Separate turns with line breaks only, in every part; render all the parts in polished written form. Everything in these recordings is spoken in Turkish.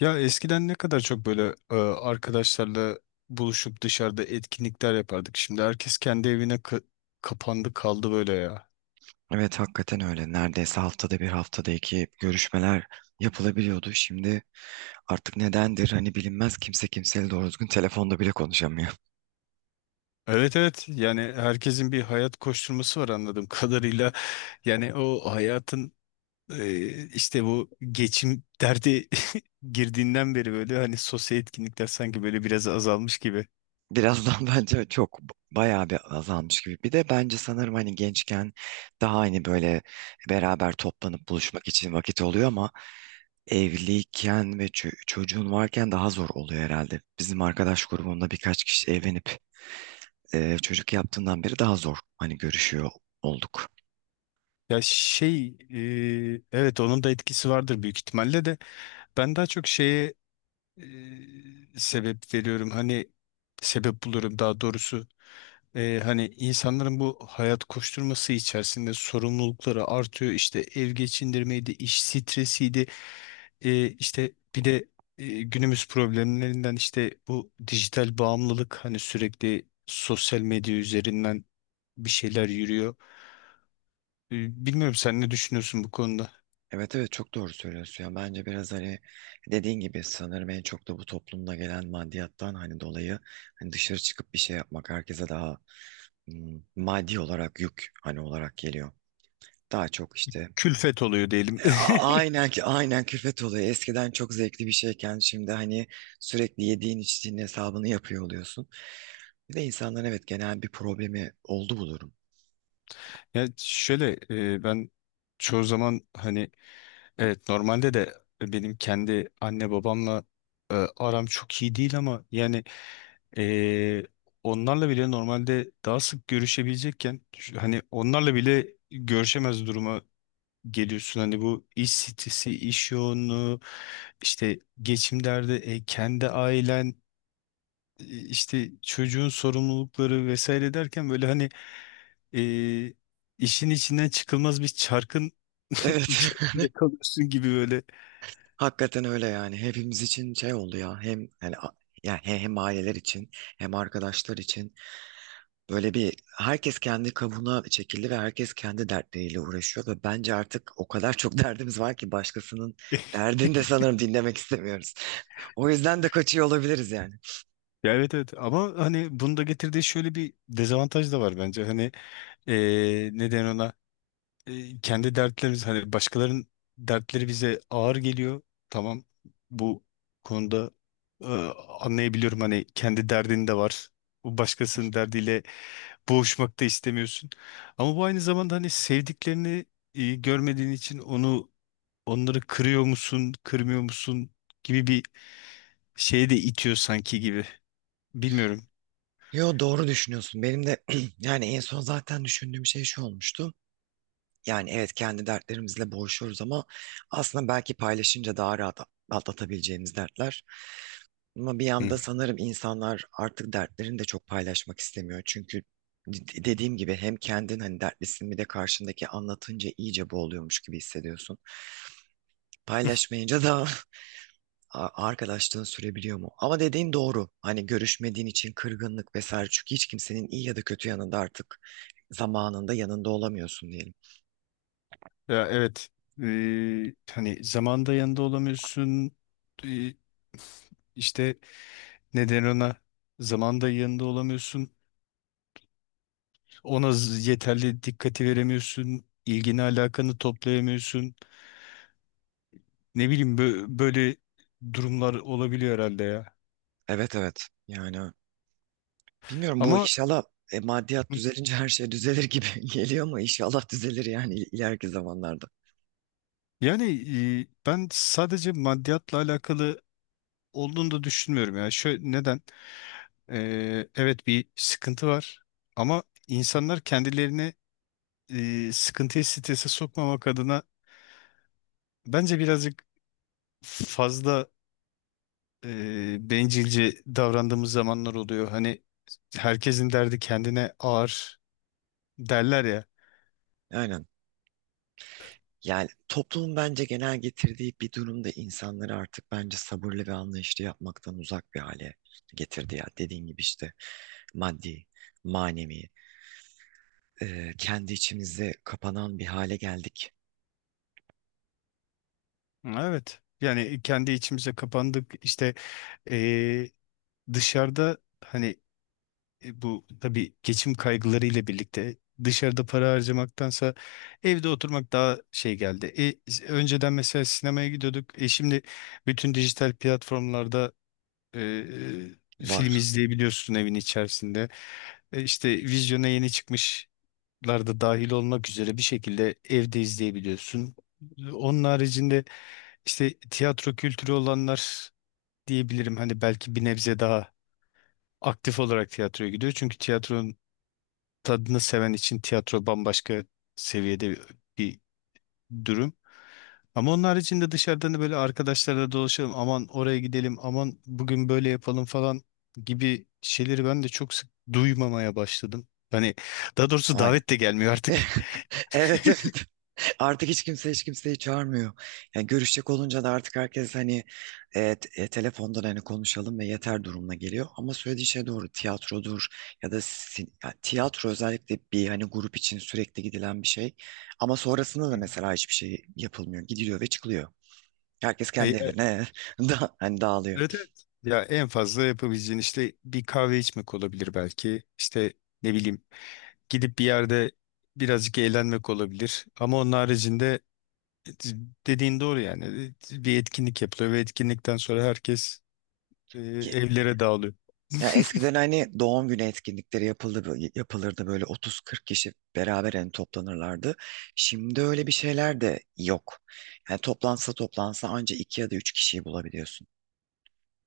Ya eskiden ne kadar çok böyle arkadaşlarla buluşup dışarıda etkinlikler yapardık. Şimdi herkes kendi evine kapandı kaldı böyle ya.
Evet hakikaten öyle. Neredeyse haftada bir, haftada iki görüşmeler yapılabiliyordu. Şimdi artık nedendir hani bilinmez, kimse kimseyle doğru düzgün telefonda bile konuşamıyor.
Evet, evet, yani herkesin bir hayat koşturması var anladığım kadarıyla. Yani o hayatın, işte bu geçim derdi girdiğinden beri böyle hani sosyal etkinlikler sanki böyle biraz azalmış gibi.
Birazdan bence çok bayağı bir azalmış gibi. Bir de bence sanırım hani gençken daha hani böyle beraber toplanıp buluşmak için vakit oluyor, ama evliyken ve çocuğun varken daha zor oluyor herhalde. Bizim arkadaş grubunda birkaç kişi evlenip çocuk yaptığından beri daha zor hani görüşüyor olduk.
Ya şey, evet onun da etkisi vardır büyük ihtimalle de ben daha çok şeye sebep veriyorum. Hani sebep buluyorum daha doğrusu. Hani insanların bu hayat koşturması içerisinde sorumlulukları artıyor. İşte ev geçindirmeydi, iş stresiydi. E, işte bir de günümüz problemlerinden işte bu dijital bağımlılık, hani sürekli sosyal medya üzerinden bir şeyler yürüyor. Bilmiyorum sen ne düşünüyorsun bu konuda?
Evet, evet, çok doğru söylüyorsun ya, bence biraz hani dediğin gibi sanırım en çok da bu toplumda gelen maddiyattan hani dolayı hani dışarı çıkıp bir şey yapmak herkese daha maddi olarak yük hani olarak geliyor. Daha çok işte
Külfet oluyor diyelim.
e, a- aynen ki aynen külfet oluyor. Eskiden çok zevkli bir şeyken şimdi hani sürekli yediğin içtiğin hesabını yapıyor oluyorsun. Bir de insanların evet genel bir problemi oldu bu durum.
Ya şöyle, ben çoğu zaman hani... Evet, normalde de benim kendi anne babamla aram çok iyi değil ama yani, e, onlarla bile normalde daha sık görüşebilecekken, hani onlarla bile görüşemez duruma geliyorsun. Hani bu iş stresi, iş yoğunluğu, işte geçim derdi, kendi ailen, işte çocuğun sorumlulukları vesaire derken böyle hani e, işin içinden çıkılmaz bir çarkın
Evet.
içerisinde kalıyorsun gibi böyle.
Hakikaten öyle yani. Hepimiz için şey oldu ya. Hem yani a- yani he- hem aileler için hem arkadaşlar için böyle bir, herkes kendi kabuğuna çekildi ve herkes kendi dertleriyle uğraşıyor ve bence artık o kadar çok derdimiz var ki başkasının derdini de sanırım dinlemek istemiyoruz. O yüzden de kaçıyor olabiliriz yani.
Ya, evet, evet, ama hani bunu da getirdiği şöyle bir dezavantaj da var bence. Hani neden ona. Kendi dertlerimiz, hani başkalarının dertleri bize ağır geliyor. Tamam, bu konuda, eee, anlayabiliyorum, hani kendi derdin de var. Bu başkasının derdiyle boğuşmak da istemiyorsun. Ama bu aynı zamanda hani sevdiklerini görmediğin için onları kırıyor musun, kırmıyor musun gibi bir şeye de itiyor sanki gibi. Bilmiyorum.
Yo, doğru düşünüyorsun. Benim de yani en son zaten düşündüğüm şey şu olmuştu. Yani evet, kendi dertlerimizle boğuşuyoruz, ama aslında belki paylaşınca daha rahat atlatabileceğimiz dertler. Ama bir yanda sanırım insanlar artık dertlerini de çok paylaşmak istemiyor. Çünkü dediğim gibi hem kendin hani dertlisin, bir de karşındaki anlatınca iyice boğuluyormuş gibi hissediyorsun. Paylaşmayınca da arkadaşlığın sürebiliyor mu? Ama dediğin doğru. Hani görüşmediğin için kırgınlık vesaire. Çünkü hiç kimsenin iyi ya da kötü yanında artık zamanında yanında olamıyorsun diyelim.
Ya, evet. Hani zamanda yanında olamıyorsun. Ee, işte neden ona zamanda yanında olamıyorsun. Ona yeterli dikkati veremiyorsun. İlgini alakanı toplayamıyorsun. Ne bileyim böyle durumlar olabiliyor herhalde ya.
Evet, evet yani. Bilmiyorum, bu
Ama
inşallah maddiyat
hı,
düzelince her şey düzelir gibi geliyor, ama inşallah düzelir yani ileriki zamanlarda.
yani, ben sadece maddiyatla alakalı olduğunu da düşünmüyorum ya. Şöyle neden? Evet, bir sıkıntı var ama insanlar kendilerine, sıkıntıyı strese sokmamak adına, bence birazcık fazla bencilce davrandığımız zamanlar oluyor. Hani herkesin derdi kendine ağır derler ya.
Aynen. Yani toplumun bence genel getirdiği bir durumda insanları artık bence sabırlı ve anlayışlı yapmaktan uzak bir hale getirdi ya. Dediğin gibi işte maddi, manevi, kendi içimize kapanan bir hale geldik.
Evet. Yani kendi içimize kapandık. İşte e, dışarıda, hani bu tabii geçim kaygılarıyla birlikte dışarıda para harcamaktansa evde oturmak daha şey geldi. Önceden mesela sinemaya gidiyorduk. Şimdi bütün dijital platformlarda, Ee, film
Var.
izleyebiliyorsun evin içerisinde. E, işte vizyona yeni çıkmışlar da dahil olmak üzere bir şekilde evde izleyebiliyorsun. Onun haricinde işte tiyatro kültürü olanlar diyebilirim. Hani belki bir nebze daha aktif olarak tiyatroya gidiyor. Çünkü tiyatronun tadını seven için tiyatro bambaşka seviyede bir durum. Ama onun haricinde, dışarıdan da böyle arkadaşlarla dolaşalım, aman oraya gidelim, aman bugün böyle yapalım falan gibi şeyleri ben de çok sık duymamaya başladım. Hani daha doğrusu
Aynen.
davet de gelmiyor artık.
Evet, evet. Artık hiç kimse hiç kimseyi çağırmıyor. Yani görüşecek olunca da artık herkes hani telefondan hani konuşalım ve yeter durumuna geliyor. Ama söylediği şey doğru. Tiyatrodur ya da ya tiyatro özellikle bir hani grup için sürekli gidilen bir şey. Ama sonrasında da
Hı.
mesela hiçbir şey yapılmıyor. Gidiliyor ve çıkılıyor. Herkes
E,
kendi
e,
evine da hani dağılıyor.
Evet, evet. Ya en fazla yapabileceğin işte bir kahve içmek olabilir belki. İşte, ne bileyim, gidip bir yerde birazcık eğlenmek olabilir. Ama onun haricinde dediğin doğru yani. Bir etkinlik yapılıyor ve etkinlikten sonra herkes evlere dağılıyor.
Ya, eskiden hani doğum günü etkinlikleri yapılırdı, böyle 30-40 kişi beraber hani toplanırlardı. Şimdi öyle bir şeyler de yok. Yani toplansa toplansa anca 2 ya da 3 kişiyi bulabiliyorsun.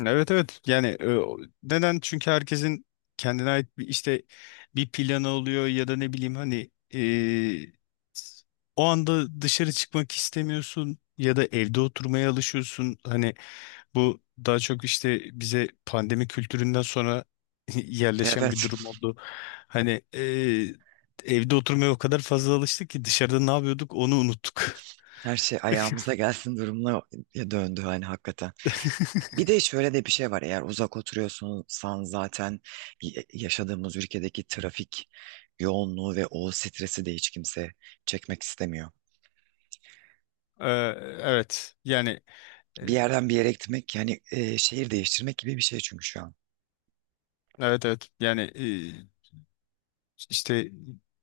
Evet, evet, yani, neden, çünkü herkesin kendine ait bir, işte bir planı oluyor ya da ne bileyim hani, o anda dışarı çıkmak istemiyorsun ya da evde oturmaya alışıyorsun. Hani bu daha çok işte bize pandemi kültüründen sonra yerleşen bir
Evet,
durum oldu. Hani evde oturmaya o kadar fazla alıştık ki dışarıda ne yapıyorduk onu unuttuk.
her şey ayağımıza gelsin durumuna döndü hani hakikaten. Bir de şöyle de bir şey var. Eğer uzak oturuyorsan zaten yaşadığımız ülkedeki trafik yoğunluğu ve o stresi de hiç kimse çekmek istemiyor.
Ee, evet. Yani, e,
Bir yerden bir yere gitmek yani şehir değiştirmek gibi bir şey çünkü şu an.
evet, evet, yani, İşte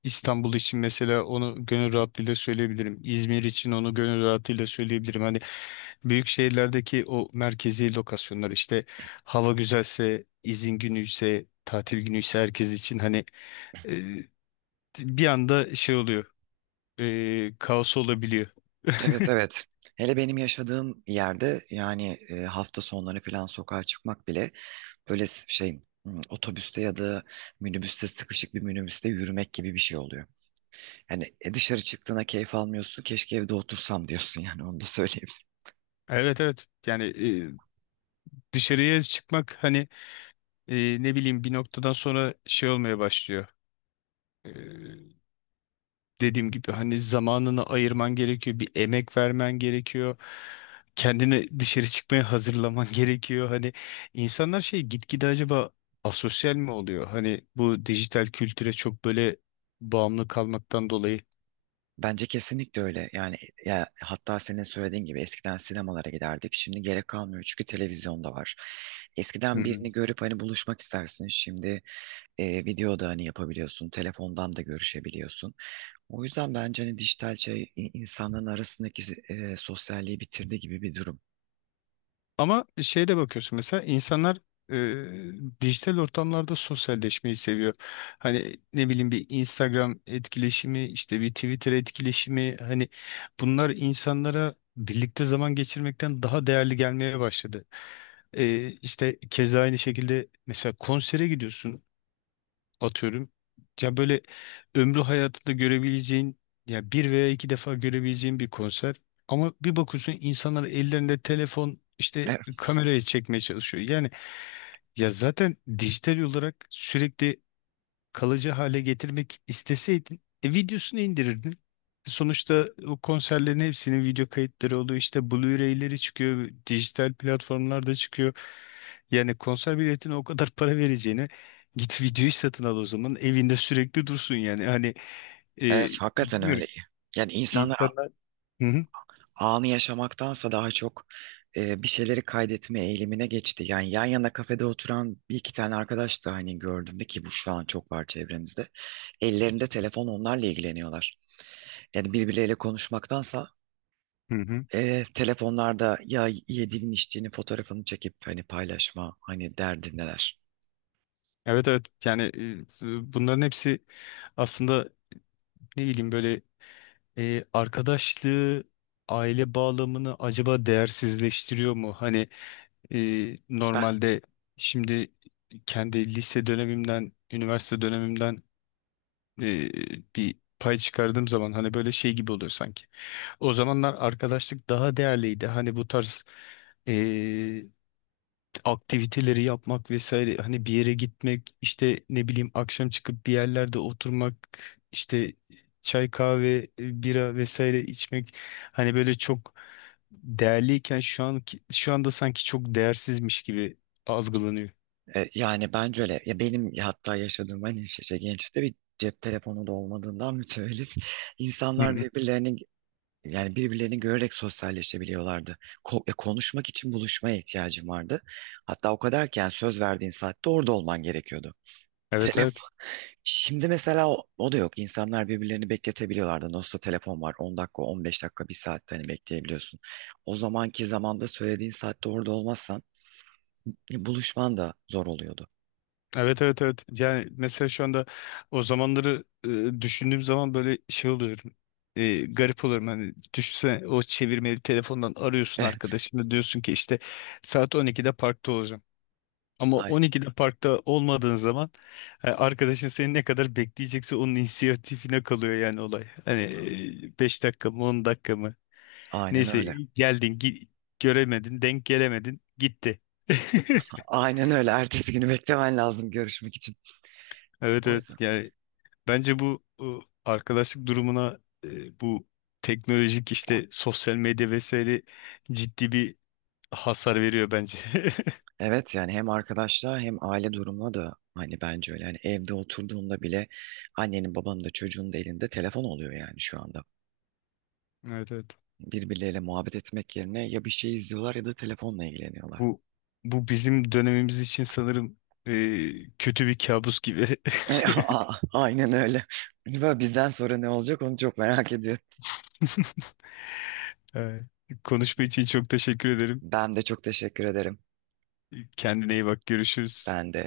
İstanbul için mesela onu gönül rahatlığıyla söyleyebilirim. İzmir için onu gönül rahatlığıyla söyleyebilirim. Hani büyük şehirlerdeki o merkezi lokasyonlar, işte hava güzelse, izin günüyse, tatil günüyse, herkes için hani e, bir anda şey oluyor. Kaos olabiliyor.
Evet, evet. Hele benim yaşadığım yerde yani hafta sonları falan sokağa çıkmak bile böyle şey, otobüste ya da minibüste, sıkışık bir minibüste yürümek gibi bir şey oluyor. Hani dışarı çıktığına keyif almıyorsun. Keşke evde otursam diyorsun, yani onu da söyleyeyim.
Evet, evet, yani dışarıya çıkmak, hani ne bileyim, bir noktadan sonra şey olmaya başlıyor. E, dediğim gibi hani zamanını ayırman gerekiyor, bir emek vermen gerekiyor. Kendini dışarı çıkmaya hazırlaman gerekiyor. Hani insanlar şey, gitgide acaba asosyal mi oluyor? Hani bu dijital kültüre çok böyle bağımlı kalmaktan dolayı.
Bence kesinlikle öyle. Yani ya, hatta senin söylediğin gibi eskiden sinemalara giderdik. Şimdi gerek kalmıyor çünkü televizyonda var. Eskiden birini görüp hani buluşmak istersin. Şimdi video da hani yapabiliyorsun, telefondan da görüşebiliyorsun. O yüzden bence hani dijital şey insanların arasındaki sosyalliği bitirdi gibi bir durum.
Ama şeye de bakıyorsun, mesela insanlar dijital ortamlarda sosyalleşmeyi seviyor. Hani ne bileyim, bir Instagram etkileşimi, işte bir Twitter etkileşimi, hani bunlar insanlara birlikte zaman geçirmekten daha değerli gelmeye başladı. E, işte keza aynı şekilde, mesela konsere gidiyorsun, atıyorum. Ya böyle, ömrü hayatında görebileceğin, ya bir veya iki defa görebileceğin bir konser. Ama bir bakıyorsun insanlar ellerinde telefon işte
Evet,
kameraya çekmeye çalışıyor. Yani ya zaten dijital olarak sürekli kalıcı hale getirmek isteseydin, videosunu indirirdin. Sonuçta o konserlerin hepsinin video kayıtları oluyor. İşte Blu-ray'leri çıkıyor, dijital platformlarda çıkıyor. Yani konser biletine o kadar para vereceğine git videoyu satın al o zaman. Evinde sürekli dursun yani. Hani e,
evet, hakikaten
bilmiyorum,
öyle. Yani insanlar
insanlar... Hı hı.
anı yaşamaktansa daha çok bir şeyleri kaydetme eğilimine geçti. Yani yan yana kafede oturan bir iki tane arkadaş da hani gördüm de ki bu şu an çok var çevremizde. Ellerinde telefon, onlarla ilgileniyorlar. Yani birbirleriyle konuşmaktansa
Hı hı.
telefonlarda ya yediğinin içtiğinin fotoğrafını çekip hani paylaşma hani derdindeler.
Evet, evet, yani bunların hepsi aslında, ne bileyim, böyle... Arkadaşlığı, aile bağlamını acaba değersizleştiriyor mu? Hani e,
Ben
normalde, şimdi, kendi lise dönemimden, üniversite dönemimden e, bir pay çıkardığım zaman hani böyle şey gibi oluyor sanki. O zamanlar arkadaşlık daha değerliydi. Hani bu tarz e, aktiviteleri yapmak vesaire, hani bir yere gitmek, işte ne bileyim, akşam çıkıp bir yerlerde oturmak, işte çay, kahve, bira vesaire içmek, hani böyle çok değerliyken, şu anda sanki çok değersizmiş gibi algılanıyor.
yani bence öyle. Ya, benim hatta yaşadığım hani şey, şey, gençlikte bir cep telefonu da olmadığından mütevellit
Hı
insanlar
hı.
birbirlerini, yani birbirlerini görerek sosyalleşebiliyorlardı. Konuşmak için buluşmaya ihtiyacım vardı. Hatta o kadar ki, yani söz verdiğin saatte orada olman gerekiyordu.
Evet, evet.
Şimdi mesela o, o da yok. İnsanlar birbirlerini bekletebiliyorlardı. Nasılsa telefon var. 10 dakika, 15 dakika, bir saatte hani bekleyebiliyorsun. O zamanki zamanda söylediğin saatte orada olmazsan buluşman da zor oluyordu.
Evet, evet, evet. Yani mesela şu anda o zamanları düşündüğüm zaman böyle şey oluyorum. Garip oluyorum. Hani düşünsene, o çevirmeli telefondan arıyorsun
Eh,
arkadaşını, diyorsun ki işte saat 12'de parkta olacağım. Ama
ay-
12'de parkta olmadığın zaman, arkadaşın seni ne kadar bekleyecekse onun inisiyatifine kalıyor yani olay. Hani 5 dakika mı, 10 dakika mı,
aynen
neyse,
öyle.
geldin, göremedin, denk gelemedin, gitti.
Aynen öyle. Ertesi günü beklemen lazım görüşmek için.
Evet,
O yüzden.
evet, yani, bence bu arkadaşlık durumuna bu teknolojik işte sosyal medya vesaire ciddi bir hasar veriyor bence.
Evet yani hem arkadaşlığa hem aile durumuna da hani bence öyle. Yani evde oturduğunda bile annenin babanın da çocuğun da elinde telefon oluyor yani şu anda.
Evet, evet.
Birbirleriyle muhabbet etmek yerine ya bir şey izliyorlar ya da telefonla ilgileniyorlar.
Bu bu bizim dönemimiz için sanırım kötü bir kabus gibi.
E, a- Aynen öyle. Böyle bizden sonra ne olacak onu çok merak ediyorum.
Evet. Konuşma için çok teşekkür ederim.
Ben de çok teşekkür ederim.
Kendine iyi bak, görüşürüz.
Sen de.